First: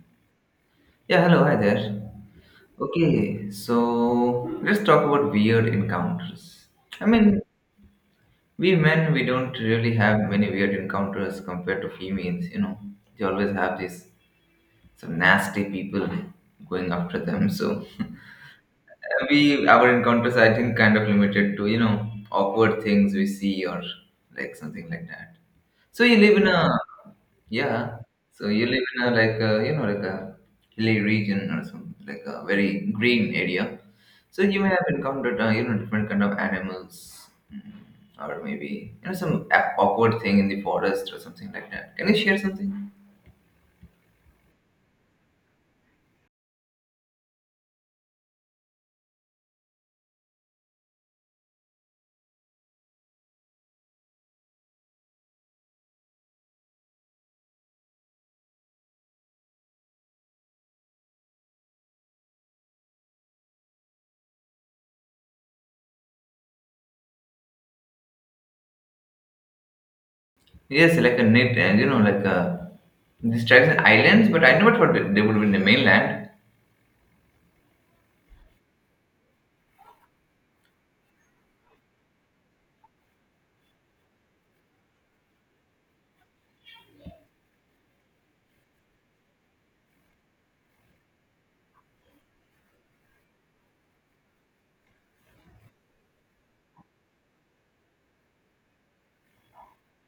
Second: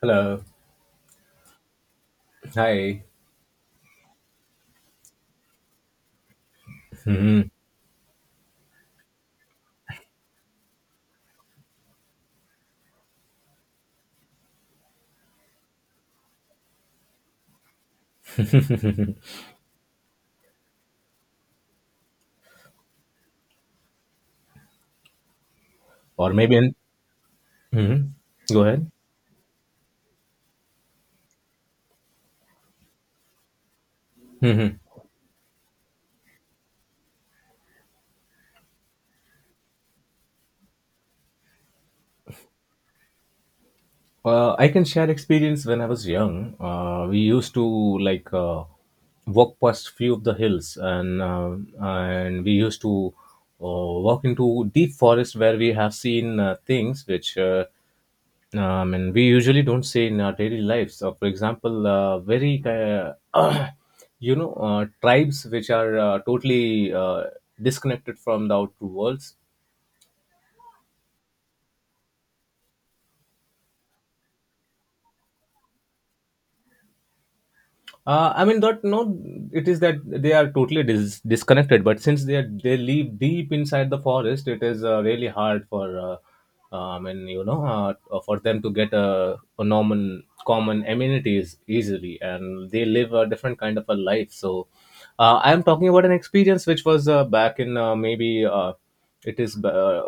Hello. Yeah, hello, hi there. Hi. Okay, so let's talk about weird encounters. I Hmm. mean, we men, we don't really have many weird encounters compared to females, you know. They always have these some nasty people going after them, so we our encounters I think kind of limited to awkward things we see or like something like that. So you Or live in maybe a an. yeah. Mhm. So Go you live ahead. in a like a, like a hilly region or some like a very green area. So you may have encountered you know different kind of animals or maybe you know some awkward thing in the forest or something like that. Can you share something? I can share experience when I was young. We used to like walk past few of the hills, and and we used to walk into deep forest where we have seen things which and we usually don't see in our daily lives. So, for example, very tribes which are totally disconnected from the outer worlds. Yes, like a net and you know like a these tribes in islands, but I never thought that they would be in the mainland. I mean, that no, it is that they are totally disconnected. But since they live deep inside the forest, it is really hard for, I mean, for them to get a normal common amenities easily, and they live a different kind of a life. So, I am talking about an experience which was back in maybe it is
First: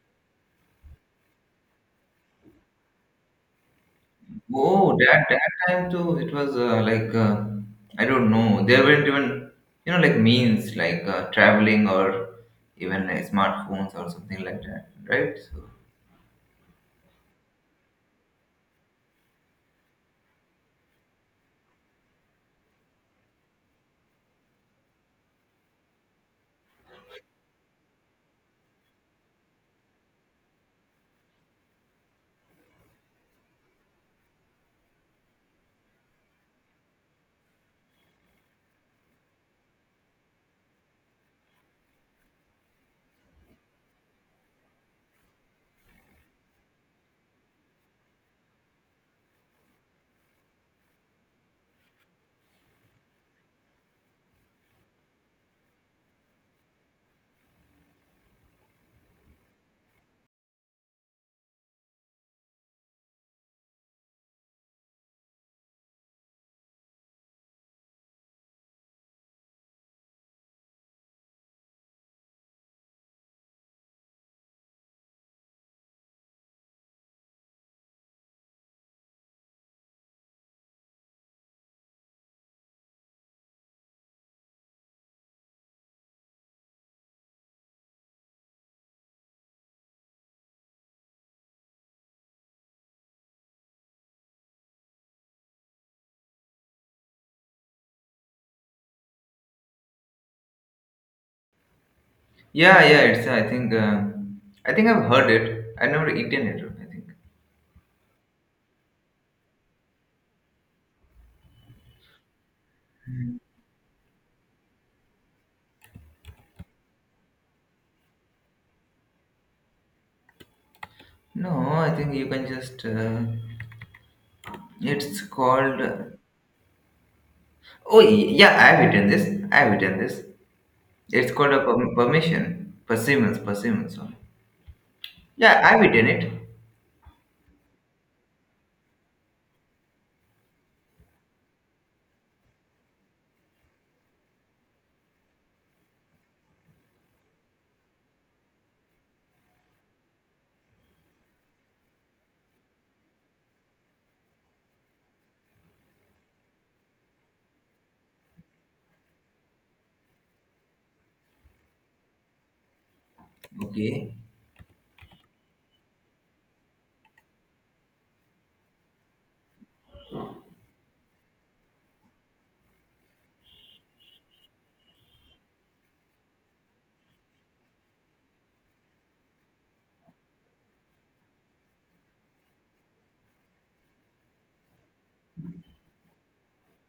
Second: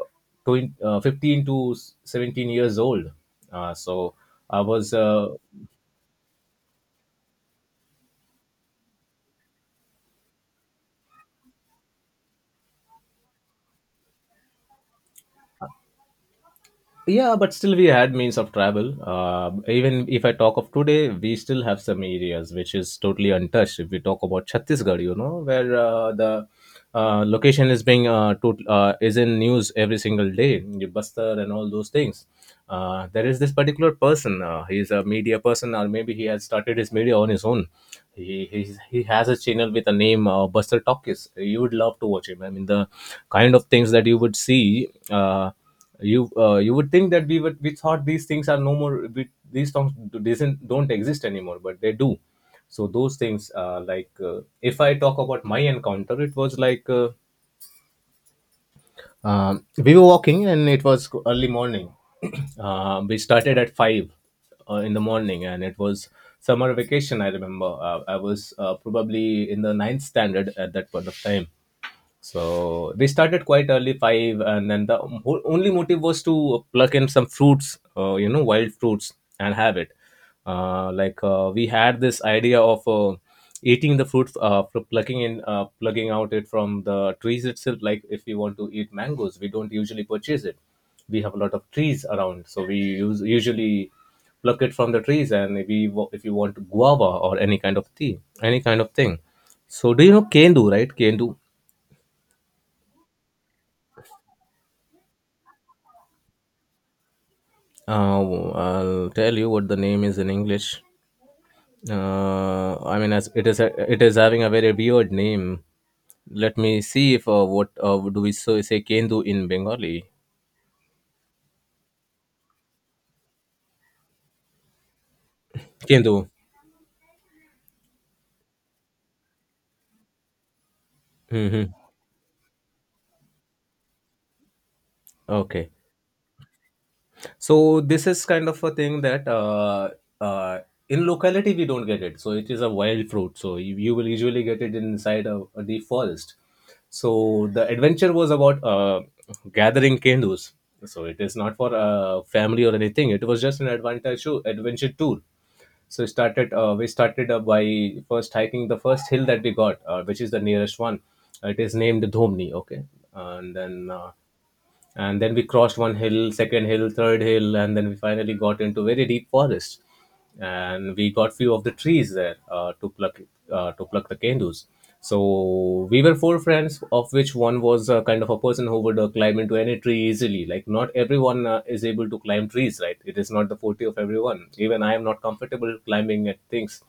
20, 15 to 17 years old. So I was Oh, that that time too, it was like I don't know. There weren't even you know like means like traveling or even smartphones or something like that, right? So yeah, but still we had means of travel, even if I talk of today, we still have some areas which is totally untouched. If we talk about Chhattisgarh, you know, where the location is in news every single day, the Bastar and all those things. There is this particular person, he's a media person, or maybe he has started his media on his own. He has a channel with a name, Buster Talkies. You would love to watch him. I mean, the kind of things that you would see, you would think that we thought these things are no more. These songs doesn't don't exist anymore, but they do. So those things, like, if I talk about my encounter, it was like, we were walking and it was early morning. We started at 5 in the morning, and it was summer vacation. I remember, I was probably in the ninth standard at that point of time. So they started quite early 5, and then the whole, only motive was to pluck in some fruits, wild fruits, and have it. Like, we had this idea of eating the fruit, plucking out it from the trees itself. Like if we want to eat mangoes, we don't usually purchase it. We have a lot of trees around, so usually pluck it from the trees. And if we wa- if you want guava or any kind of tea, any kind of thing. So do you know kendu, right? Kendu. yeah, yeah. It's I think I've heard it. I've never eaten it. I think I'll tell you what the name is in English. I mean, as it is having a very weird name. Let me see if what do we so say Kendu in Bengali? no. I think you can just. It's called. Kendu. Oh yeah, I've eaten this. I've eaten this. It's called a Hmm. Permission. Persimmons. Persimmons. Sorry. Yeah, Okay. I've eaten it. So this is kind of a thing that uh, in locality we don't get it. So it is a wild fruit. So you will usually get it inside a deep forest. So the adventure was about gathering kendus. So it is not for family or anything. It was just an adventure show, adventure tour. So we started by first hiking the first hill that we got, which is the nearest one. It is named Dhomni. Okay, and then. Uh, Okay. and then we crossed one hill, second hill, third hill, and then we finally got into very deep forest. And we got few of the trees there to pluck the candles. So we were four friends, of which one was a kind of a person who would climb into any tree easily. Like not everyone is able to climb trees, right? It is not the forte of everyone. Even I am not comfortable climbing at things.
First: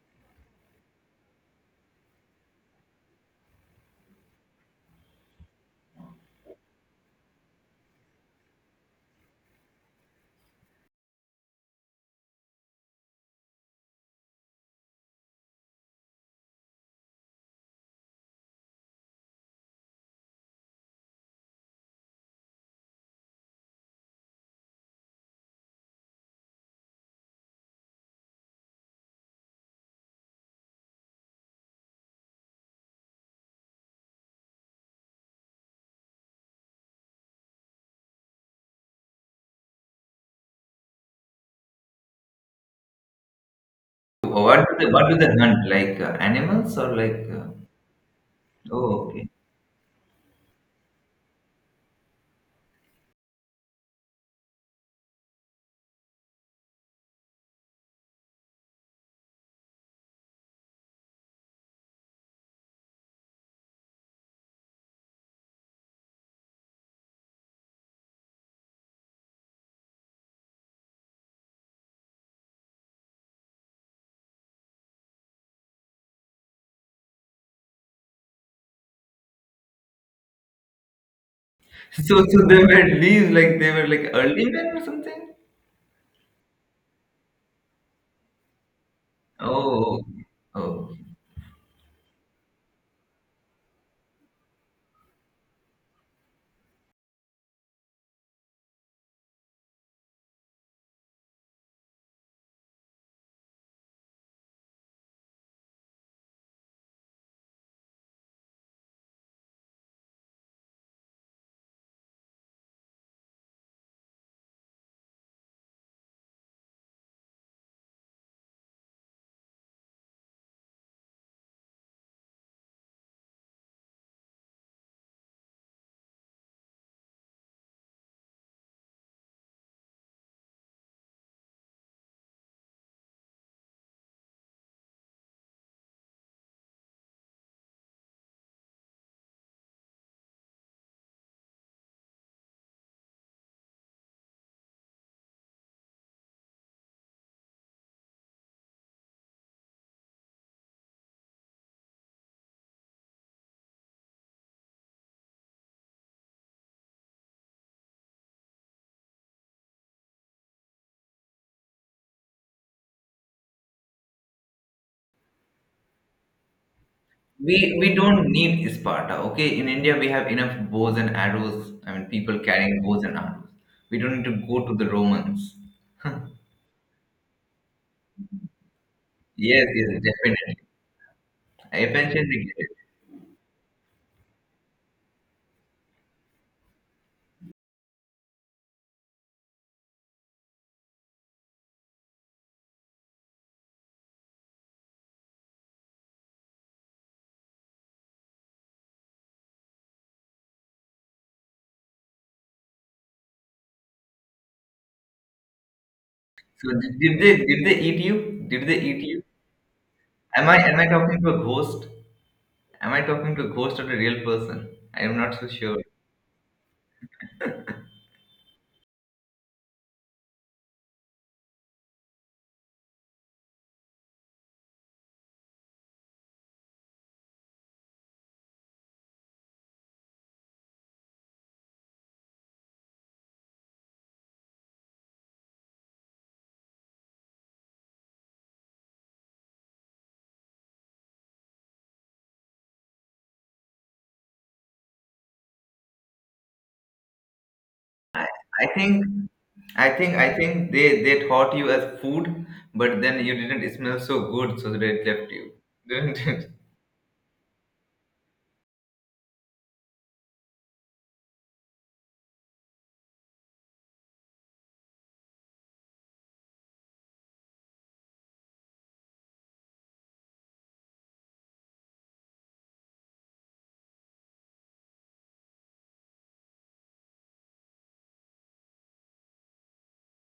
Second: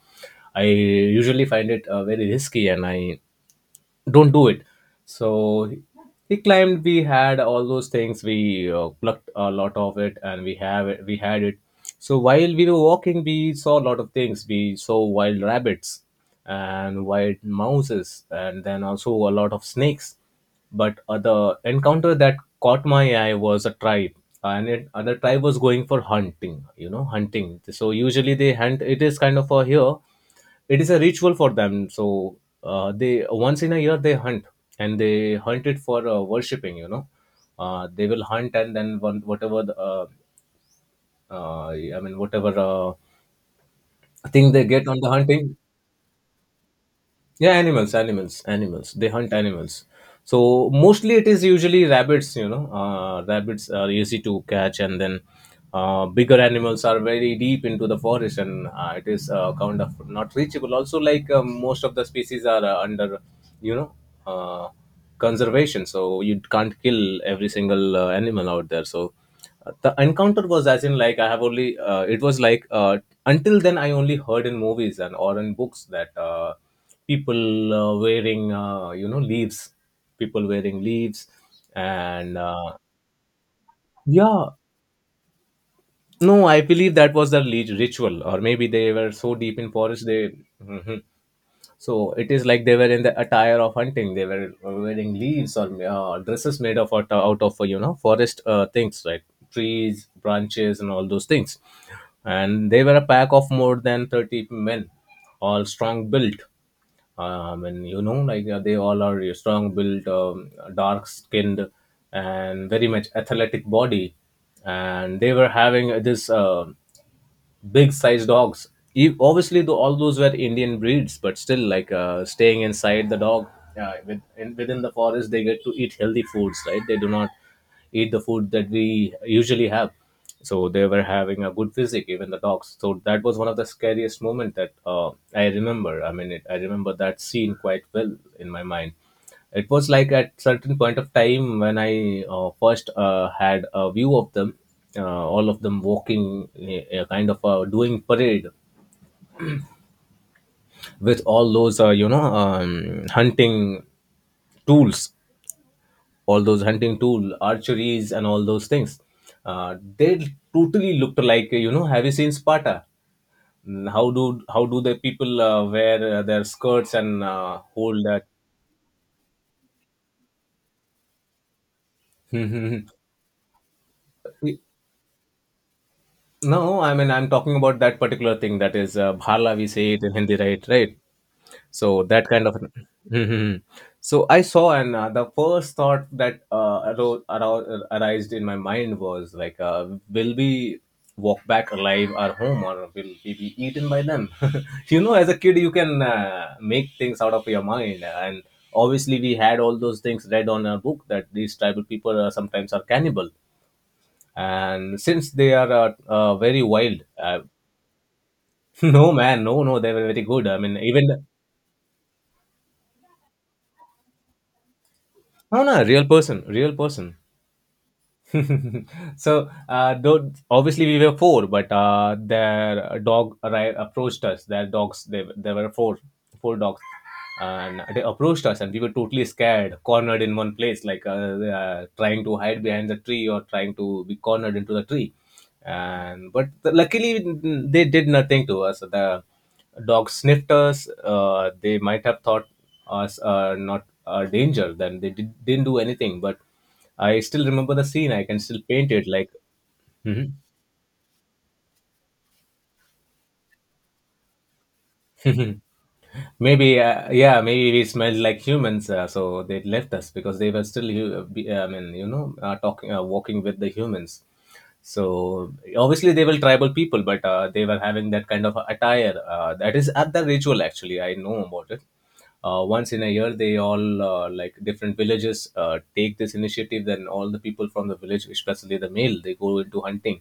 I usually find it very risky, and I don't do it. So he climbed, we had all those things, we plucked a lot of it, and we had it. So while we were walking, we saw a lot of things. We saw wild rabbits and wild mouses, and then also a lot of snakes. But the encounter that caught my eye was a tribe, and and the tribe was going for hunting, you know, hunting. So usually they hunt. It is kind of a here, it is a ritual for them. So they, once in a year, they hunt. And they hunt it for worshipping. They will hunt, and then I mean, whatever thing they What do get they on the what do they hunting. hunt? Like, animals or like, uh Yeah, animals, animals, animals, they Oh, okay. hunt animals. So mostly it is usually rabbits, you know, rabbits are easy to catch. And then bigger animals are very deep into the forest, and it is kind of not reachable also, like most of the species are under, you know, uh, conservation, so you can't kill every single animal out there. So the encounter was, as in like, I have only it was like, until then I only heard in movies and or in books that people wearing leaves, people wearing leaves, So and so they were leaves, like, they were like yeah, early men or something? no, I believe that was the ritual, or maybe they were so deep in Oh, forest they... okay. Oh. Mhm. So it is like they were in the attire of hunting. They were wearing leaves or dresses made of out of, you know, forest things, right? Trees, branches, and all those things. And they were a pack of more than 30 men, all strong built. And, you know, like they all are strong built, dark skinned, and very much athletic body. And they were having this, big size dogs. Obviously, though, all those were Indian breeds, but still, like staying inside the dog, within the forest, they get to eat healthy foods, right? They do not eat the food that we usually have. So they were having a good physique, even the dogs. So that was one of the scariest moment that I remember. I mean, I remember that scene quite well in my mind. It was like at certain point of time when I first had a view of them, all of them walking, a kind of doing parade with all those hunting tools, all those hunting tool archeries and all those things. They totally looked like. Have you seen Sparta? How do the people wear their skirts and We hold don't need Sparta, okay? In India, we have enough bows and arrows. I mean, people carrying that? bows and arrows. We don't need to go to the Romans. No, I mean, I'm talking about that particular thing that is bhala. We Yes, yes, say it in Hindi, definitely. right? Right. I So that eventually kind get of. it. Mhm. So I saw, and the first thought that arised in my mind was like, will we walk back alive our home, or will we be eaten by them? As a kid, you can make things out of your mind, and obviously we had all those things read on our book that these tribal people sometimes are cannibal, and since they are very So did wild, did they did they eat you? Did they eat no, you? man, no, no, they were very good. Am I I mean, am I even... talking to a ghost? Am I talking to a ghost or a real person? I am not so No, no, sure. real person, real person. So though obviously we were four, but their dog approached us. Their dogs, there were four dogs, and they approached us, and we were totally scared, cornered in one place, like they are trying to hide behind the tree, or trying to be cornered into the tree. And but luckily they did nothing to us. The dogs sniffed us. They might have thought us not a danger. Then they didn't do anything, but I still remember the scene. I can still I paint think, it like. I Mhm. think they taught you as food, but then you didn't smell so good, so that it left you, didn't it? maybe, yeah, maybe we smelled like humans, so they left us because they were still I mean, you know, talking, walking with the humans. So obviously they were tribal people, but they were having that kind of attire, that is at the ritual. Actually, I know about it. Once in a year they all, like, different villages, take this initiative. Then all the people from the village, especially the male, they go into hunting.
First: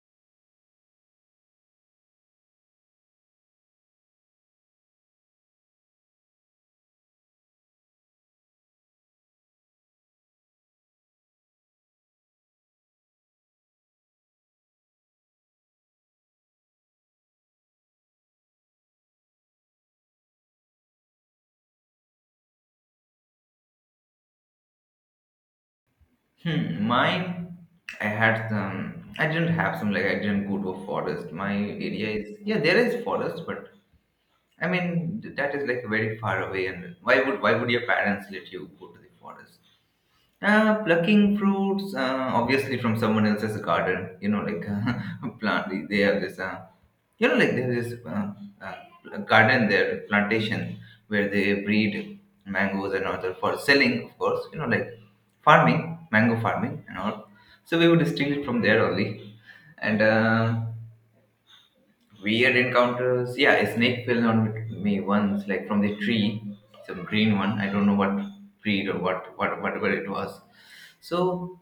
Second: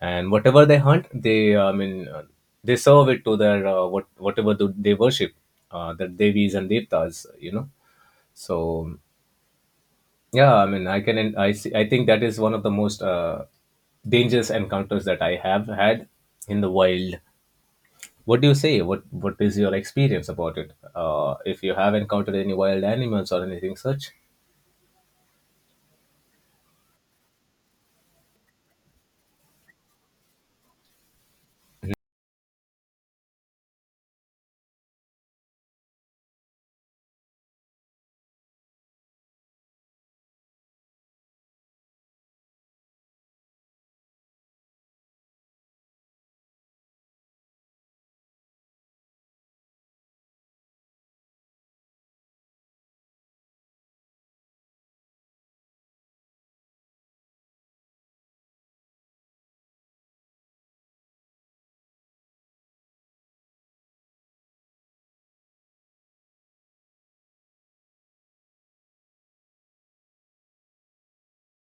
And whatever they hunt, they I mean they serve it to their, what, whatever do they worship, their devis and devtas, you know. So yeah, I mean, I can. I see. I think that is one of the most dangerous encounters that I have had in the wild. What do you say? What is your experience about it, if you have encountered any wild animals or anything such? Hmm, mine, I had some. I didn't have some like I didn't go to a forest. My area is yeah, there is forest, but I mean that is like very far away. And why would your parents let you go to the forest? Plucking fruits, obviously from someone else's garden. You know, like plant. They have this, you know, like there is garden there, plantation where they breed mangoes and all that for selling, of course. You know, like farming, mango farming and all. So we would steal it from there only. And weird encounters. Yeah, a snake fell on me once, like from the tree, some green one. I don't know what breed or what, whatever it was. So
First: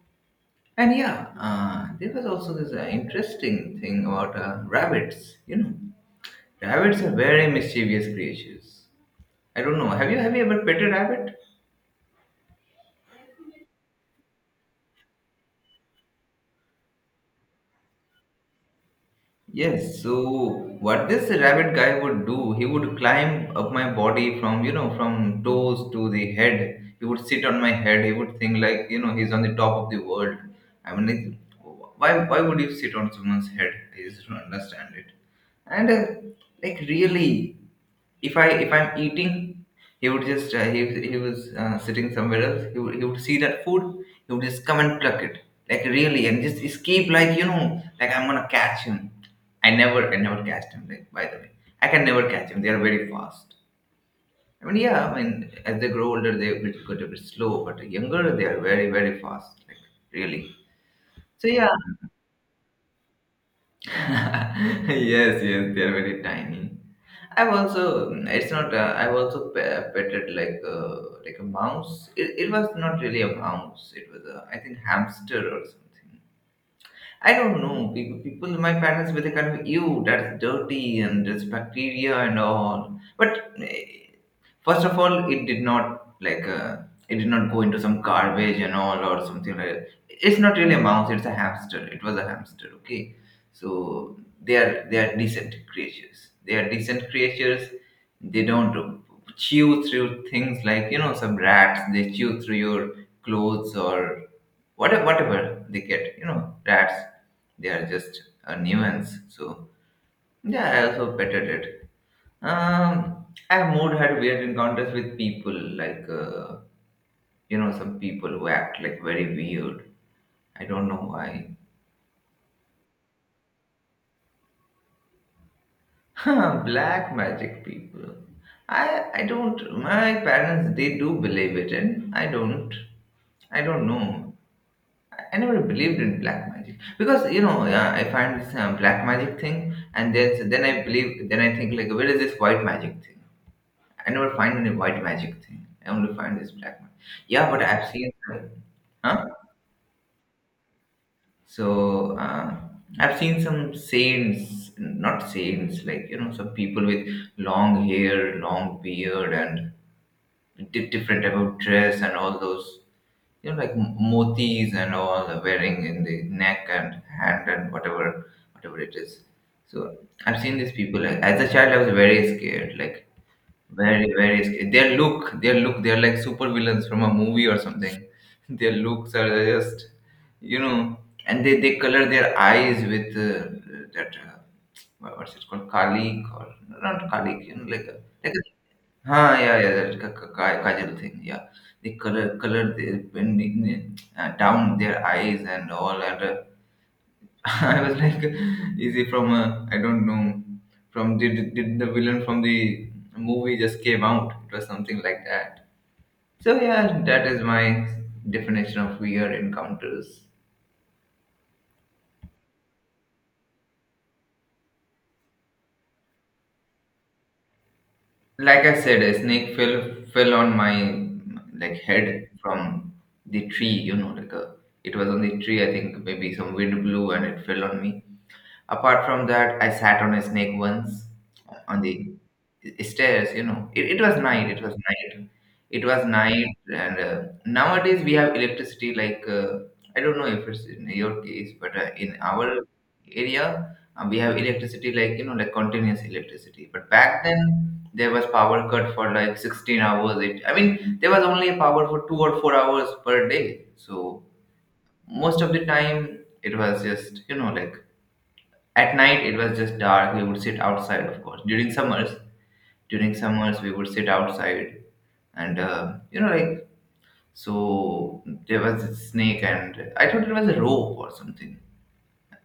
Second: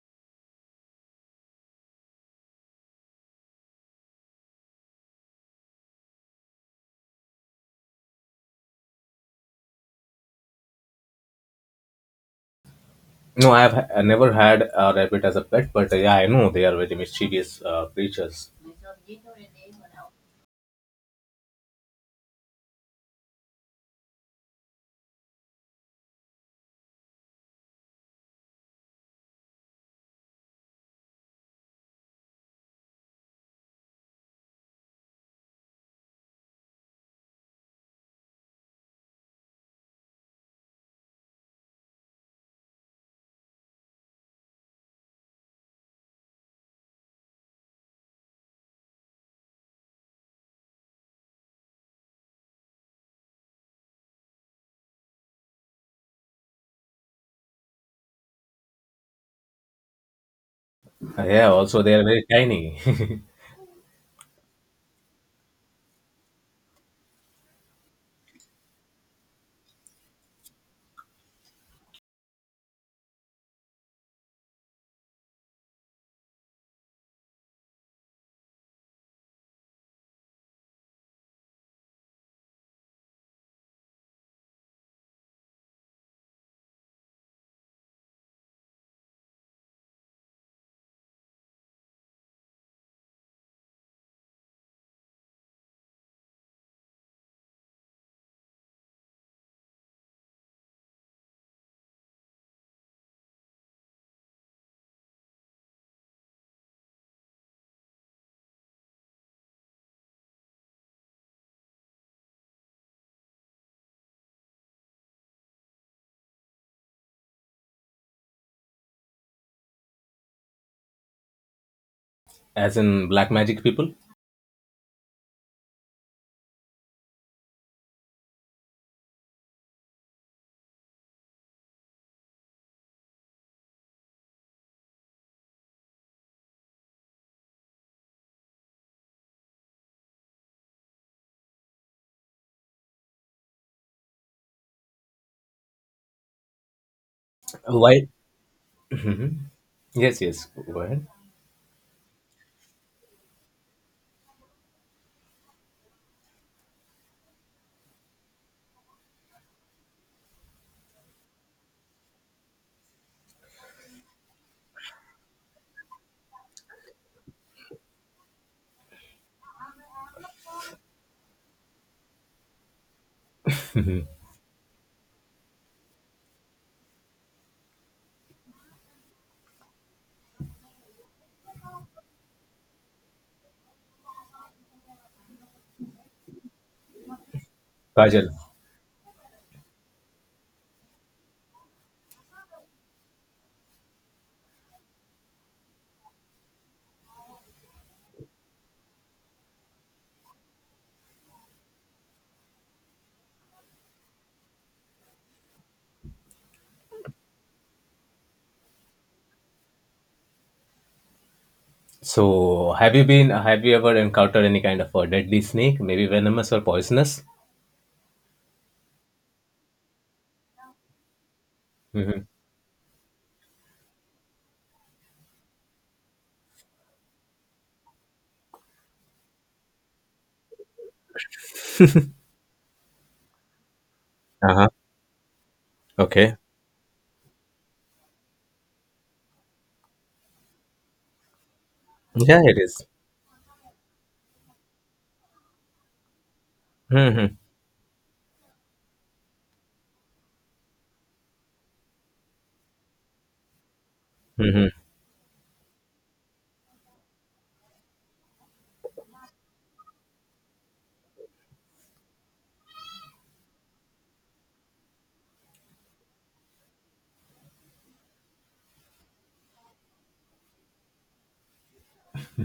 and yeah, there was also this interesting thing about rabbits. You know, rabbits are very mischievous creatures. I don't know. Have you ever pet a rabbit? No, I never had a rabbit as a pet, but yeah, I know they are very mischievous creatures. Yes. So what this rabbit guy would do? He would climb up my body from you know from toes to the head. He would sit on my head. He would think like you know he's on the top of the world. I mean, like, why would you sit on someone's head? I just don't understand it. And like really if I'm eating he would just he was sitting somewhere else he would see that food he would just come and pluck it like really and just escape like you know like I'm gonna catch him I never catch him like by the way I can never catch him. They are very fast. I mean yeah, I mean as they grow older they get a bit slow but younger they are very very fast like really so Yeah, yeah. also they are very tiny. Yes, yes, they are very tiny. I've also it's not I've also petted like a mouse. It was not really a mouse. It was a I think hamster or something. I don't know. People my parents were the kind of you that's dirty and there's bacteria and all. But eh, first of all it did not like it did not go into some garbage and all or something like that. It's not really a mouse, it's a hamster, it was a hamster. Okay, so they are decent creatures, they are decent creatures. They don't chew through things like you know some rats, they chew through your clothes or whatever they get, you know rats, they are just a nuisance. So yeah, I also petted it. I've more had weird encounters with people, like you know, some people who act like very weird. I don't know why. As in black magic people? Black magic people. I don't. My parents they do believe it, and I don't. I don't know. I never believed in black magic because you know yeah, I find this black magic thing, and then so then I believe. Then I think like, where is this white magic thing? I never find any white magic thing. I only find this black magic. Yeah, but I've Why? seen. Huh? Mhm. Yes, yes. Go ahead. So I've seen some saints, not saints, like you know, some people with long hair, long beard, and different type of dress, and all those, you know, like motis and all the wearing in the neck and hand and whatever, whatever it is. So I've seen these people. Like, as a child, I was very scared, like very, very scared. Their look, they're like super villains from a movie or something. Their looks are just you know, and they color their eyes with that what- what's it called, kalik or not kalik, you know, Kajal. like a huh, yeah, yeah, that kajal thing, yeah. They color their down their eyes and all, and I was like, is it from I don't know, from did the villain from the movie just came out? It was something like that. So yeah, that is my definition of weird encounters. So, have you been? Have you ever encountered any kind of a deadly snake, maybe venomous or poisonous? Like I said, a snake fell on my like Hmm. head from the tree. You know, like a, it was on the tree. I think maybe some wind blew and it fell on me. Apart from that, I sat on a snake once on the stairs. You know, it was night. Uh It huh. was night. It was Okay. night, and nowadays we have electricity. Like I don't know if it's in your case, but in Yeah, it our is. area we have electricity, like you know, like continuous electricity. But back Mm-hmm. then there was power cut for like 16 hours. It, I mean, there was only power for 2 or 4 hours per day. So Mm-hmm. most of the time it was just you know like at night it was just dark. We would sit outside, of course. During summers we would sit outside, and you know, like so there was a snake, and I thought it was a rope or something.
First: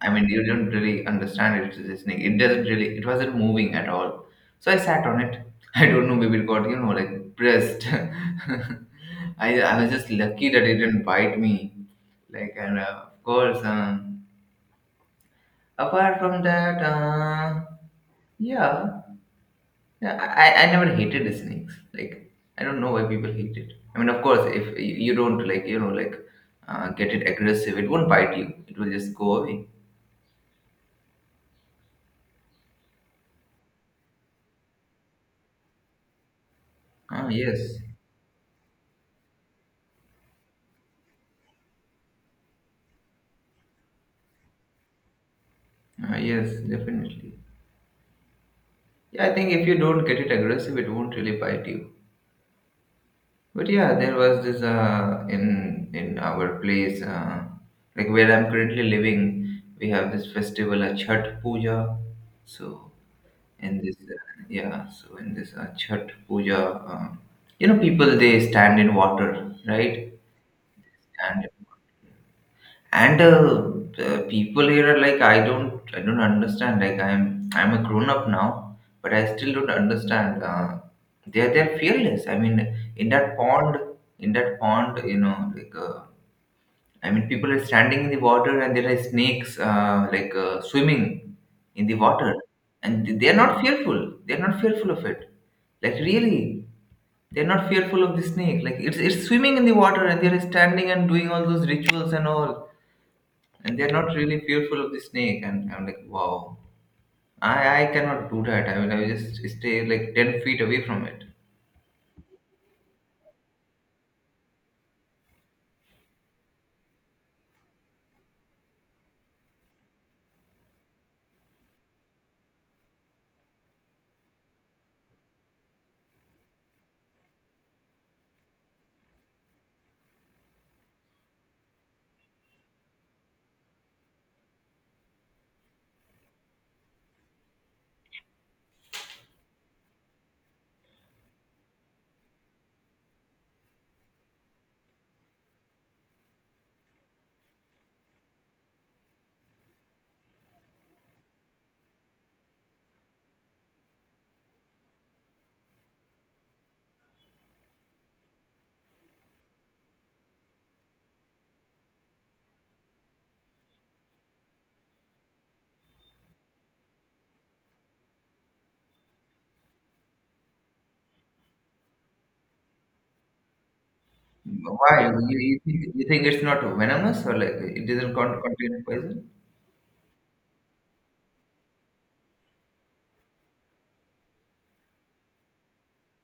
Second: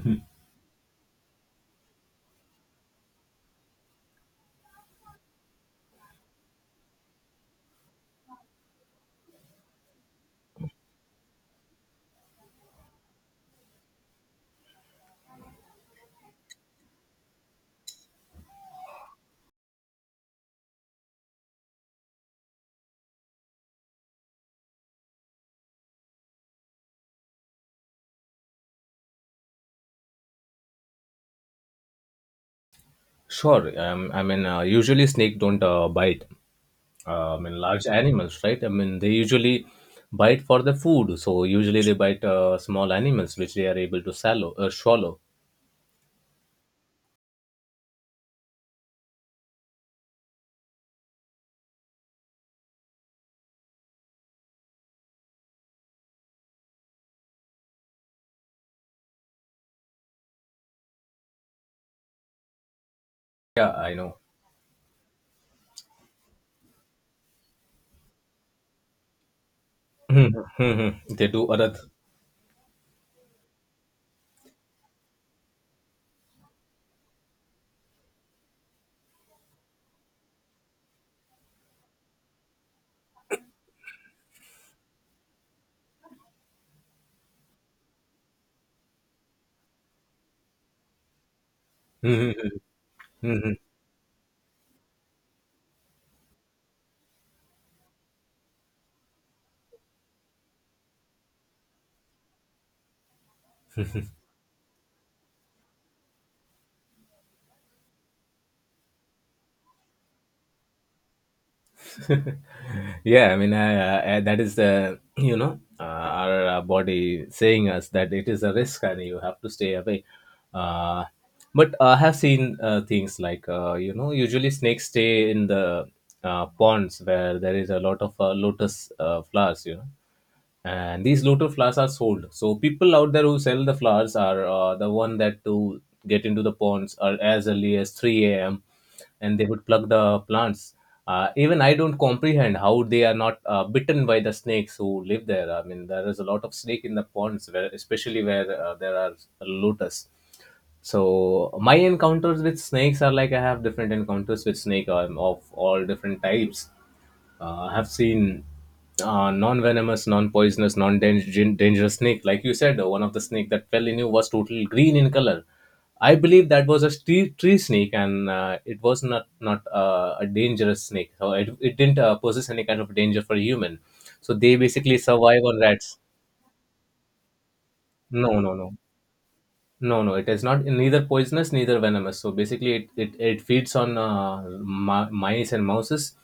I mean, you don't really understand it is a snake. It doesn't really. It wasn't moving at all. So I sat on it. I don't know. Maybe it got you know like pressed. I was just lucky that it didn't bite me. Like and of course, apart from that, yeah. Yeah, I never hated snakes. Like, I don't know why people hate it. I mean, of course, if you don't like, you know, like, get it aggressive, it won't bite you. It will just go away. Sure. I mean, usually snake don't bite. Ah, I mean, yes. large animals, right? I mean, they usually bite for the food. So usually they bite small animals, which they are able to swallow. Swallow. Ah, yes, definitely. Yeah, I think if you don't get it aggressive, it won't really bite you. But yeah, there was this in our place, like where I'm currently living, we have this festival, a Chhat Puja. So Yeah, in I this know. Yeah so in this chat puja uh, you know people they stand in water right Mhm, mhm. They do and other. And the people here are like I don't understand like I'm a grown up now but I still don't understand they're fearless. I mean in that pond, in that pond you know like I mean, people are standing in the water and there are snakes like swimming in the Mhm, water, and they are mhm, not fearful. They are not fearful of it. Like really, they are not fearful of the snake. Like it's swimming in the water and they are standing and doing all those rituals and all, and they are not really fearful of the snake. And I'm like, wow, I cannot do that. I mean, I will just stay like 10 feet away from it. mhm. Yeah, I mean, that is the, our body saying us that it is a risk and you have to stay away. Uh, but I have seen things like, usually snakes stay in the ponds where there is a lot of lotus flowers. You know, and these lotus flowers are sold, so people out there who sell the flowers are the one that to get into the ponds are as early as 3 a.m. And they would pluck the plants. Even I don't comprehend how they are not bitten by the snakes who live there. I mean, there is a lot of snake in the ponds, where especially where there are lotus. So my encounters with snakes are, like, I have different encounters with snake, of all different types. I have seen non-venomous, non-poisonous, non-dangerous snake. Like you said, one of the snake that fell in you was totally green in color. I believe that was a tree snake, and it was not a dangerous snake. So it didn't possess any kind of danger for human. So they basically Why? You, survive on you, think, rats. you think it's not venomous or like it doesn't No, con- no, no. contain poison? No, no, it is not neither poisonous, neither venomous. So basically, it feeds on mice and mouses,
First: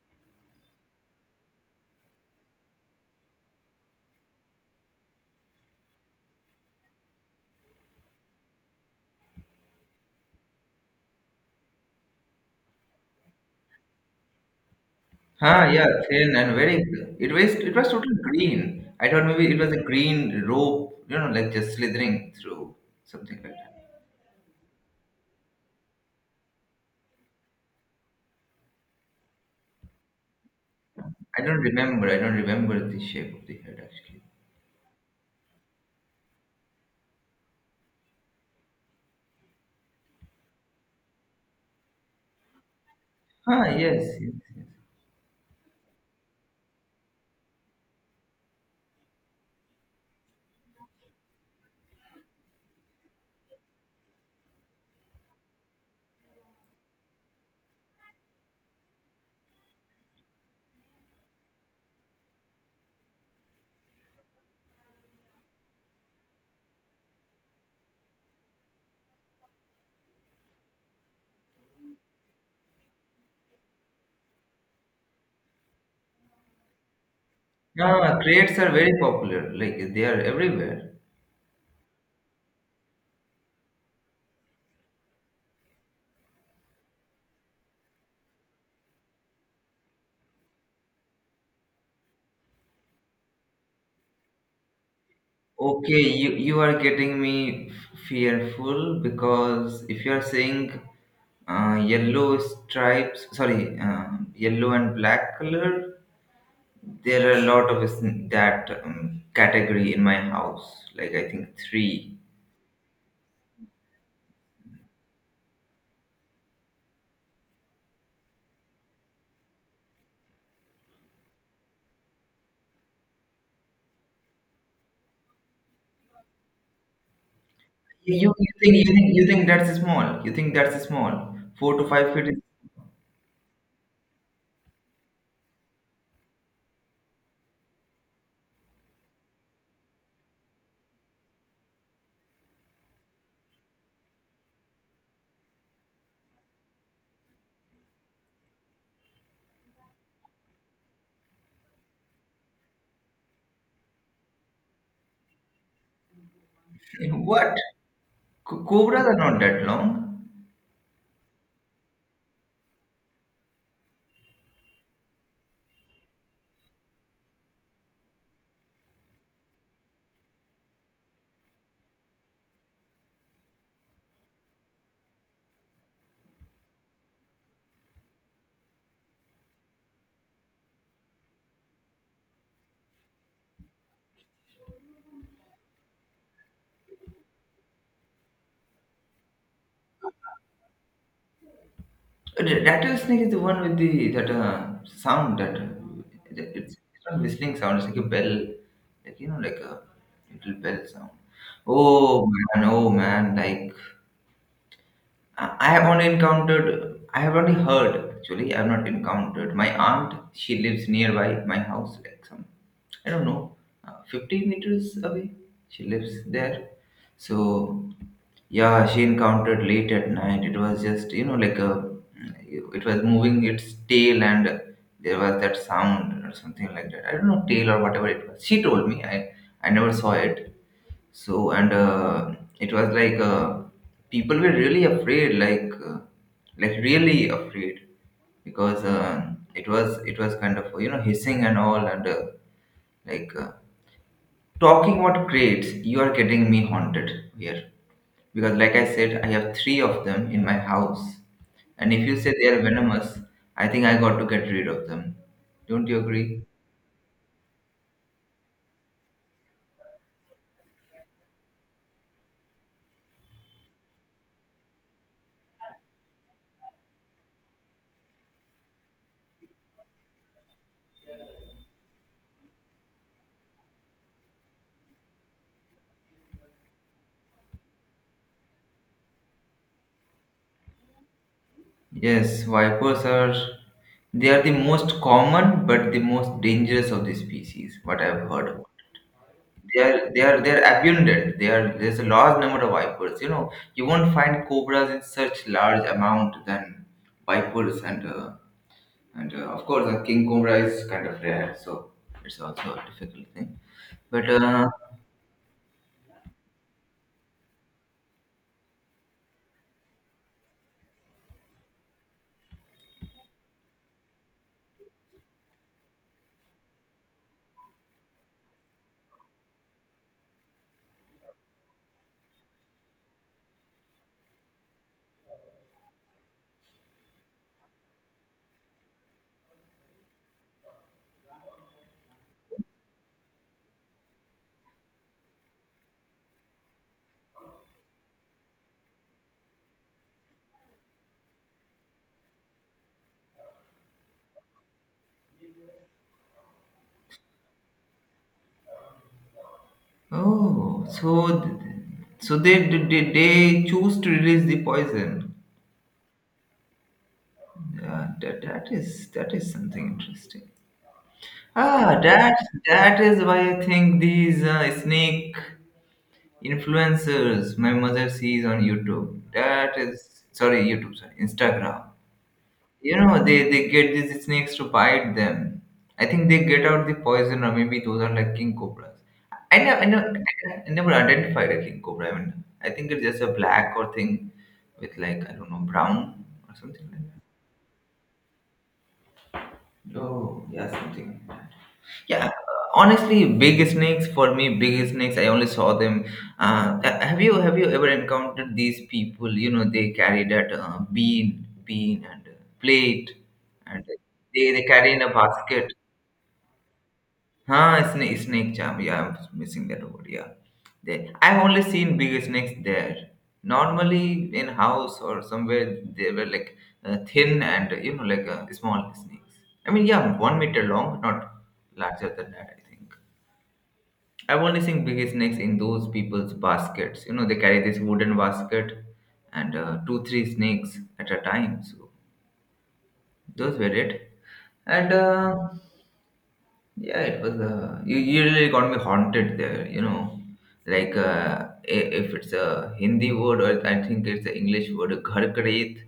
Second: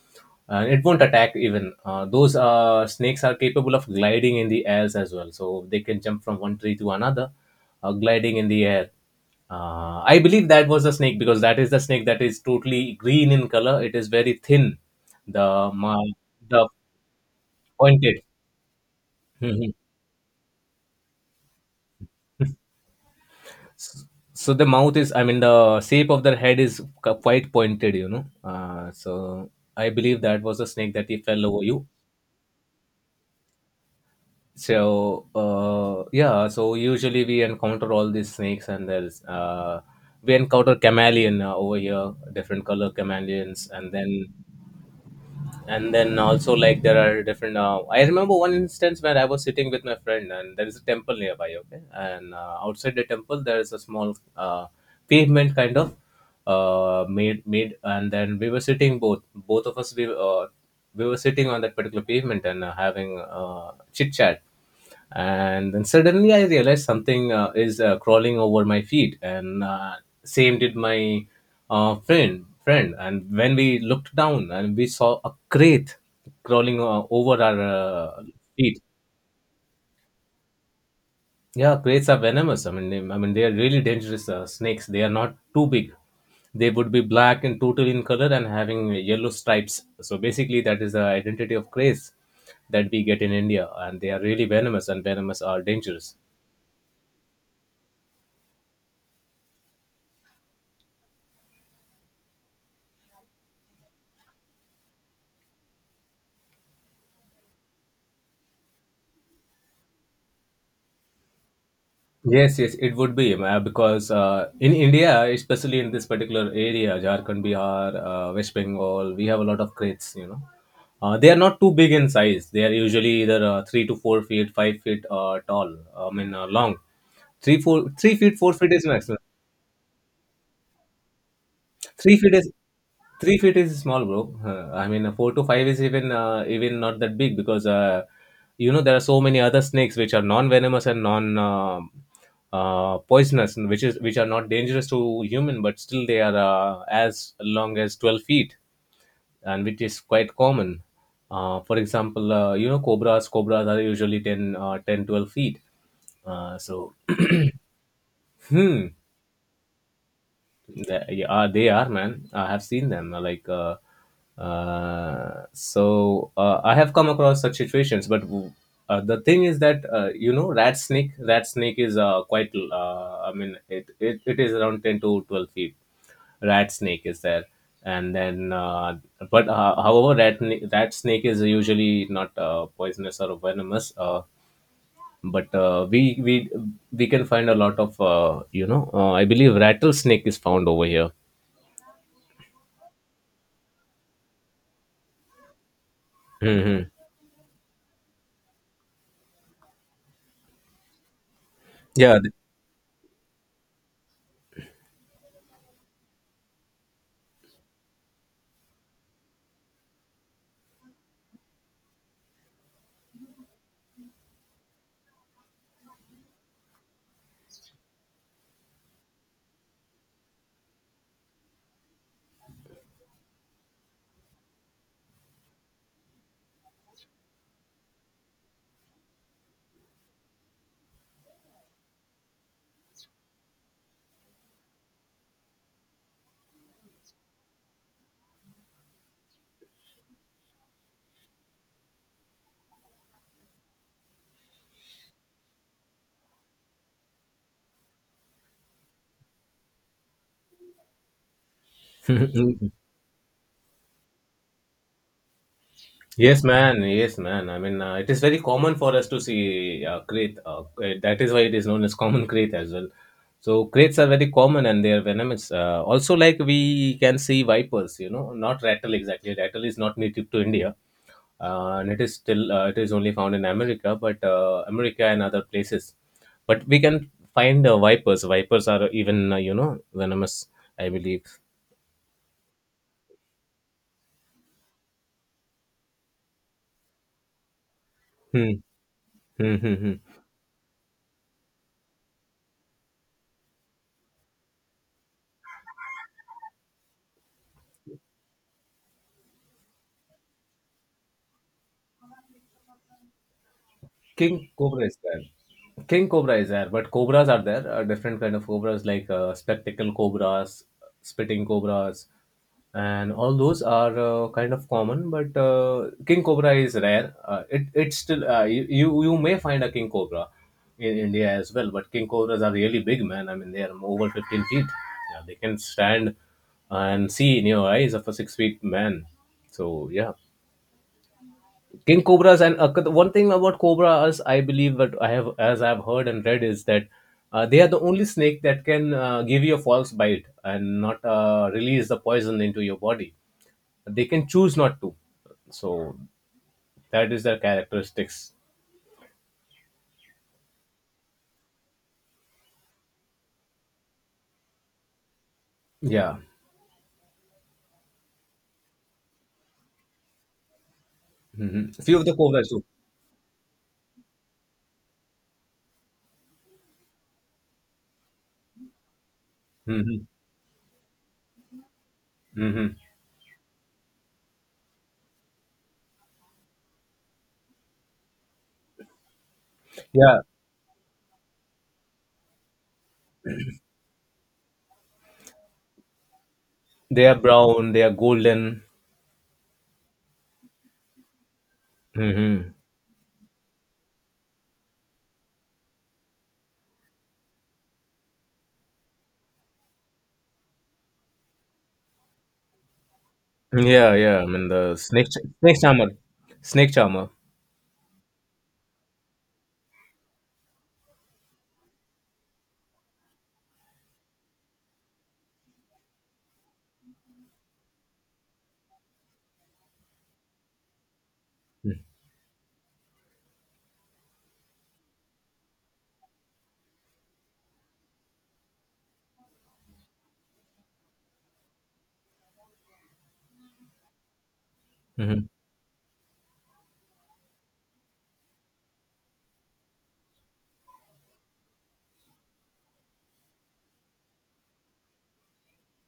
and it won't attack even. Those snakes are capable of gliding in the airs as well, so they can jump from one tree to another, gliding in the air. I believe that was the snake, because that is the snake that is totally green in color. It is very thin, Ah, the yeah, ma- thin and the very. It was totally pointed. green. I thought maybe it was a green rope, like just slithering through something like that. S- so the mouth is, I mean, the shape of their head is quite pointed, you know. So I believe that was a snake that he I fell don't over you. remember. I don't remember the shape of the head actually. So uh, yeah so usually we encounter all these snakes, and there's we encounter chameleon over here, different color Ah, chameleons. and yes, then yes, yes. and then also, like, there are different, I remember one instance where I was sitting with my friend and there is a temple nearby, okay, and outside the temple there is a small pavement kind of made. And then we were sitting, both of us, we, we were sitting on that particular pavement and, having chit chat. And then suddenly I realized something is crawling over my feet, and same did my uh, friend friend. And when we looked down, and we saw a crate crawling over our Ah, crates are feet. very popular. Like they are everywhere. Yeah, crates are venomous. I mean, they are really dangerous snakes. They are not too big. They would be black and total in color, and having yellow stripes. So basically, that is the identity of crates that we get in India. And they are really venomous, and venomous are Okay, dangerous. you are getting me fearful because if you are saying yellow stripes, sorry, yellow and black color. There are a lot of us in that category in my house. Like I think three. Yes, yes, it would be, because in India, especially in this particular area, Jharkhand, Bihar, West Bengal, we have a lot of crates. You know, they are not too big in size. They are usually either 3 to 4 feet, 5 feet tall. I mean, long. Three You, feet, you 4 feet think is you think maximum. you think that's small? You think that's small? Four to five Three feet feet is is 3 feet is small, bro. I mean, four to five is even, even not that big, because you know there are so many other snakes which are non-venomous and non poisonous, and which are not dangerous to human, but still they are as long as 12 feet, and which is quite common. For example, you know, cobras. Cobras are usually 10, 10 12 feet. So, what? Co- hmm. cobras are not that long. Yeah, they are, man. I have seen them. Like, I have come across such situations. But the thing is that, you know, rat snake. Rat snake is quite. I mean, it is around 10 to 12 feet. Rat snake is there, and then but however, rat snake is usually not poisonous or venomous. But we can find a lot of you know. I believe rattlesnake is found over here. The Rattlesnake is the one with the that sound that it's Hmm. not whistling sound. It's like a bell, like a little bell sound. Yeah. Oh man, like I have only encountered, I have only heard actually, I have not encountered. My aunt, she lives nearby my house, like some, I don't know, 50 meters away. She lives there. So, yeah, she encountered late at night. It was just, it was moving its tail and there was that sound or something like that. I don't know, tail or whatever it was. She told me, I never saw it. So, and it was like people were really afraid, like really afraid, because it was kind of hissing and all, and like talking what crates you are getting me haunted here, because like I said, I have three of them in my house, and if you say they are venomous, I think I got to get rid of them. Don't you agree? Yes, man. Yes, man. I mean, it is very common for us to see crate. That is why it is known as common crate as well. So crates are very common and they are venomous. Also, like, we can see vipers. You know, not rattle exactly. Rattle is not native to India, and it is still, it is only found in America, but America and other places. But we can find vipers. Vipers are even, you know, venomous. I believe. Yes, vipers are the most common but the most dangerous of the species, what I've heard Hmm. about. Hmm. Hmm, They hmm. are they are they're abundant. They are There's a large number of vipers. You know, you won't find cobras in such large amount than vipers and of course a king cobra is kind of rare, so it's also a difficult thing. But King Cobra is there. King Cobra is there, but cobras are there. Different kind of cobras, like spectacle cobras, spitting cobras, and all those are kind of common. But king cobra is rare. It's still, you may find a king cobra in India as well. But king cobras are really big, man. I mean, they are over 15 feet. Yeah, they can stand and see in your eyes of a 6 feet man. So yeah, King Cobras, and the one thing about cobras, I believe that I have, as I've heard and read, is that they are the only snake that can give you a false bite and not release the poison into your body. They can choose not to. So that is their characteristics. oh, so they choose to release the poison. Yeah. Yeah, that is something interesting. Hmm. Few Ah, of the that cobras too. that is why I think these snake influencers my mother sees on YouTube. That Hmm. is sorry, YouTube, sorry, Instagram. Hmm. You know, they get these snakes to bite them. I think they get out the poison, or maybe those are like king cobras. I never, I never, Yeah. I never identified a king cobra. I mean, I think it's just a black or thing with like I don't know brown or something like They are that. brown. They are golden. Oh, yeah, something. Yeah, Hmm. honestly, big snakes for me, big snakes. I only saw them. Have you ever encountered these people? You know, they carry that bean and plate, and Yeah. Yeah. I mean, they the carry in snake a snake basket. charmer. Snake charmer. Huh? Snake, snake charm. Yeah, I'm missing that word. Yeah, they. I've only seen big snakes there. Normally, in house or somewhere, they were like thin and like small snakes. I mean, yeah, 1 meter long, not larger than that. I think. I've only seen biggest snakes in those people's baskets. You know, they carry this wooden basket and two, three snakes at a time. So those were it. And Hmm. Yeah, it was. You really got me haunted there. You know, like if it's a Hindi word or I think it's the English word gharkret.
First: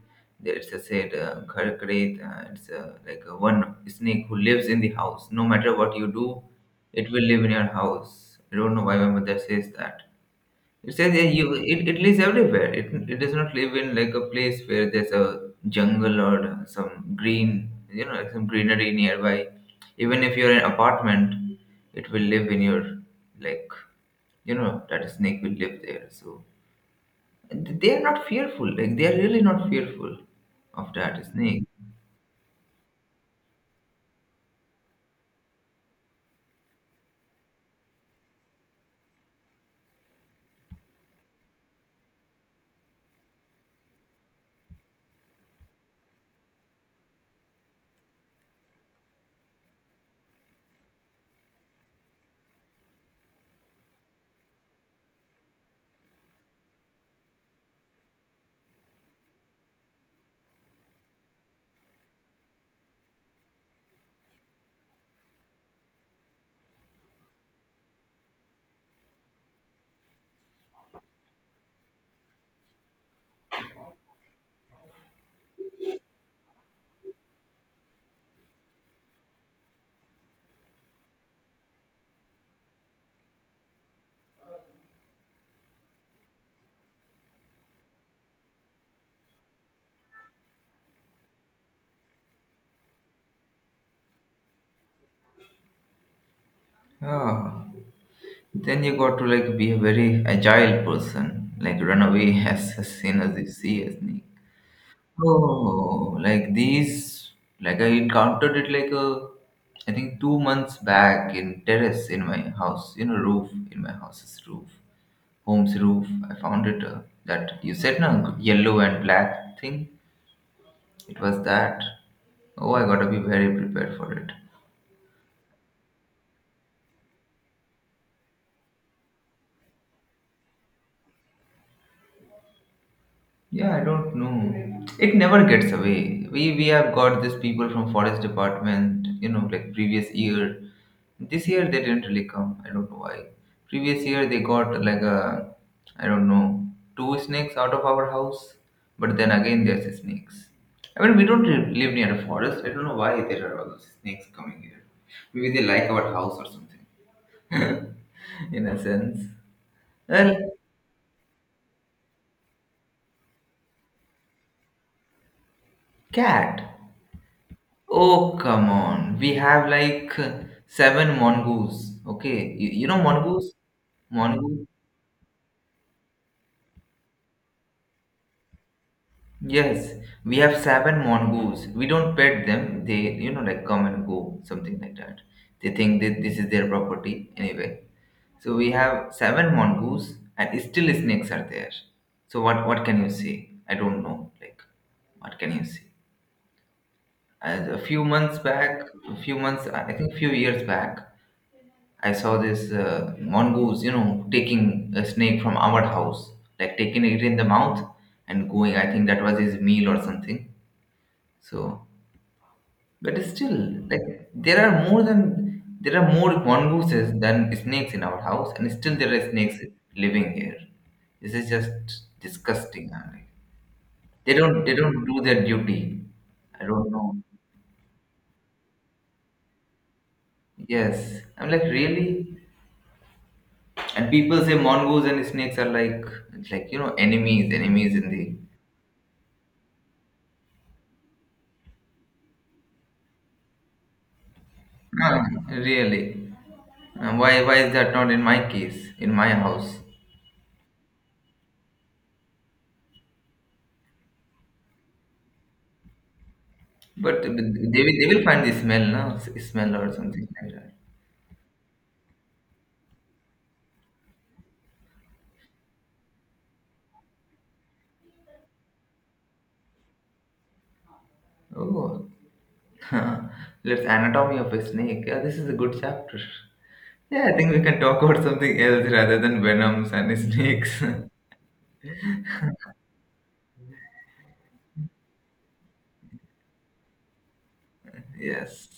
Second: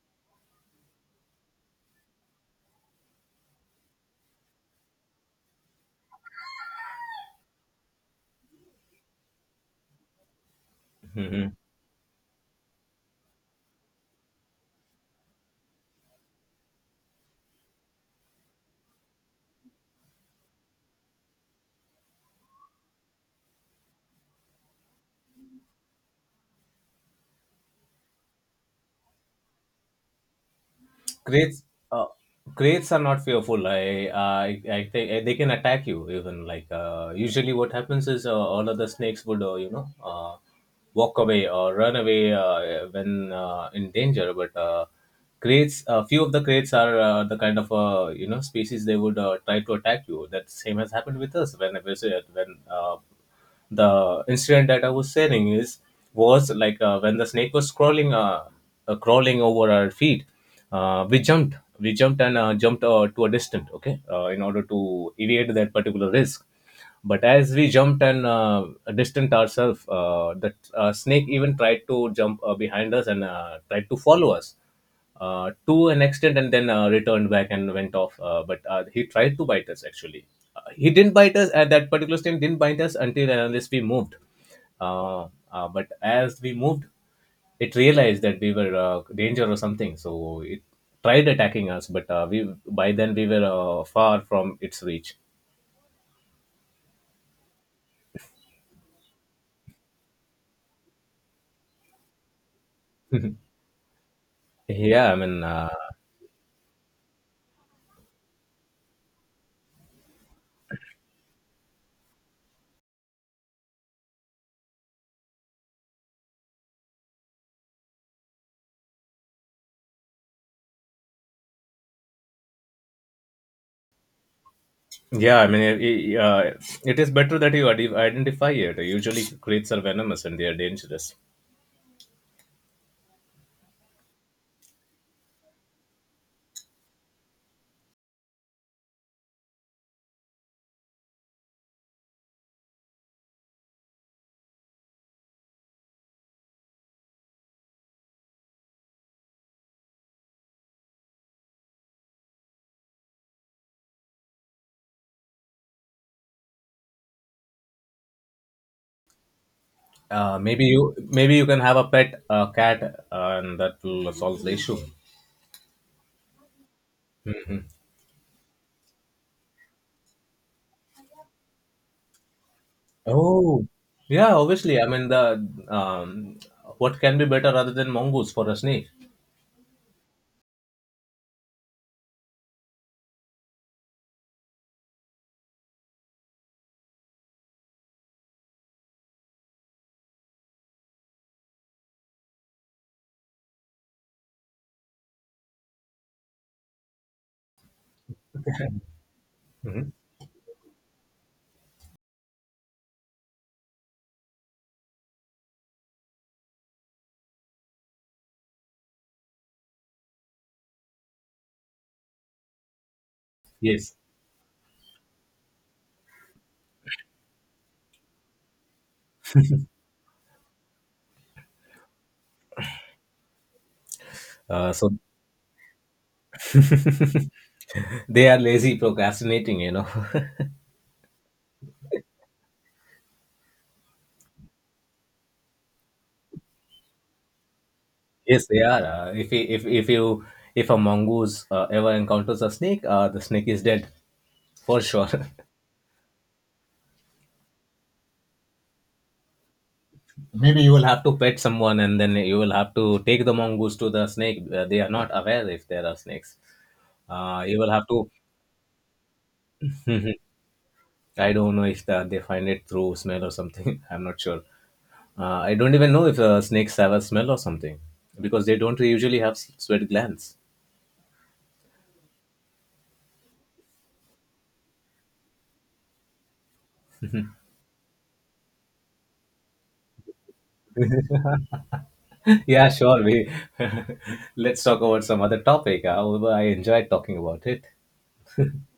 It's a said gharkret. It's like one snake who lives in the house. No matter what you do, it will live in your house. I don't know why my mother says that it says yeah, you Hmm. it lives everywhere. It does not live in like a place where there's a jungle or some green, you know, like some greenery nearby. Even if you're in an apartment, it will live in your like, you know, that snake will live there. So and they are not fearful. Like they are really not fearful of that Crates, snake. uh, crates are not fearful. I think, they can attack you even. Like usually, what happens is all of the snakes would, you know, walk away or run away when in danger. But crates, a few of the crates are the kind of you know species they would try to attack you. That same has happened with us when, the incident that I was saying is was like, when the snake was crawling, crawling over our feet. We jumped and jumped to a distance, okay, in order to evade that particular risk. But as we jumped and distant ourselves, the snake even tried to jump behind us and tried to follow us to an extent and then returned back and went off. But he tried to bite us, actually. He didn't bite us at that particular time, didn't bite us until and unless we moved. But as we moved, it realized that we were danger or something. So it tried attacking us, but we by then we were far from its reach. Ah, then you got to like be a very agile person, like run away as soon as you see a snake. Yeah, I mean, uh, Oh, like these, like I encountered it like a, I think 2 months back in terrace in my house, you know, roof in my house's roof, home's roof. I found it that you said no yellow and black thing. It was that. Oh, I gotta be very prepared for it. yeah, I mean, it is better that you identify it. Usually, creatures are venomous and they are dangerous. Yeah, I don't know. It never gets away. We have got these people from forest department, you know, like previous year. This year they didn't really come. I don't know why. Previous year they got like a, I don't know, two snakes out of our house. But then again there's snakes. I mean we don't live near a forest. I don't know why there are all those snakes coming here. Maybe they like our house or something. In a sense. Well, Maybe you can have a pet cat, and that will solve the issue. cat. Oh, come on. We have like seven mongoose. Okay. You know mongoose? Oh, yeah, Mongoose? obviously. I mean, the what can be better other than mongoose for a snake? Yes. We have seven mongoose. We don't pet them. They, you know, like come and go, something like that. They think that this is their property anyway. So we have seven mongoose and still snakes are there. So what can you say? I don't know. Like, what can you say? As a few months back, a few months, Mhm. I think few years back, I saw this mongoose, you know, taking a snake from our house, like taking it in the mouth and going. I think that was his meal or something. So, but it's still, Yes. like, there are more mongooses than snakes in our house, and still there are snakes living here. This is just disgusting. I'm like, they don't Uh, they so don't do their duty. I don't know. they are lazy, procrastinating. You know. Yes, I'm like really, and people say mongoose and snakes are like enemies, in the... Yes, they are. If a mongoose ever encounters a snake, the snake is dead for sure. Ah, really? Why is that not in my case, in my house? Maybe you will have to pet someone and then you will have to take the mongoose to the snake. They are not aware if there are snakes. But they will, You will have to, they will find the smell, no? Smell or something like that. I don't know if they find it through smell or something. I'm not sure. I don't even know if snakes have a smell or something, because they don't usually have sweat glands. Oh, let's anatomy of a snake. Yeah, this is a good chapter. Yeah, I think we can talk about something else rather than venoms and snakes. Yeah, sure. We let's talk about some other topic. However, I enjoyed talking about it. Yes.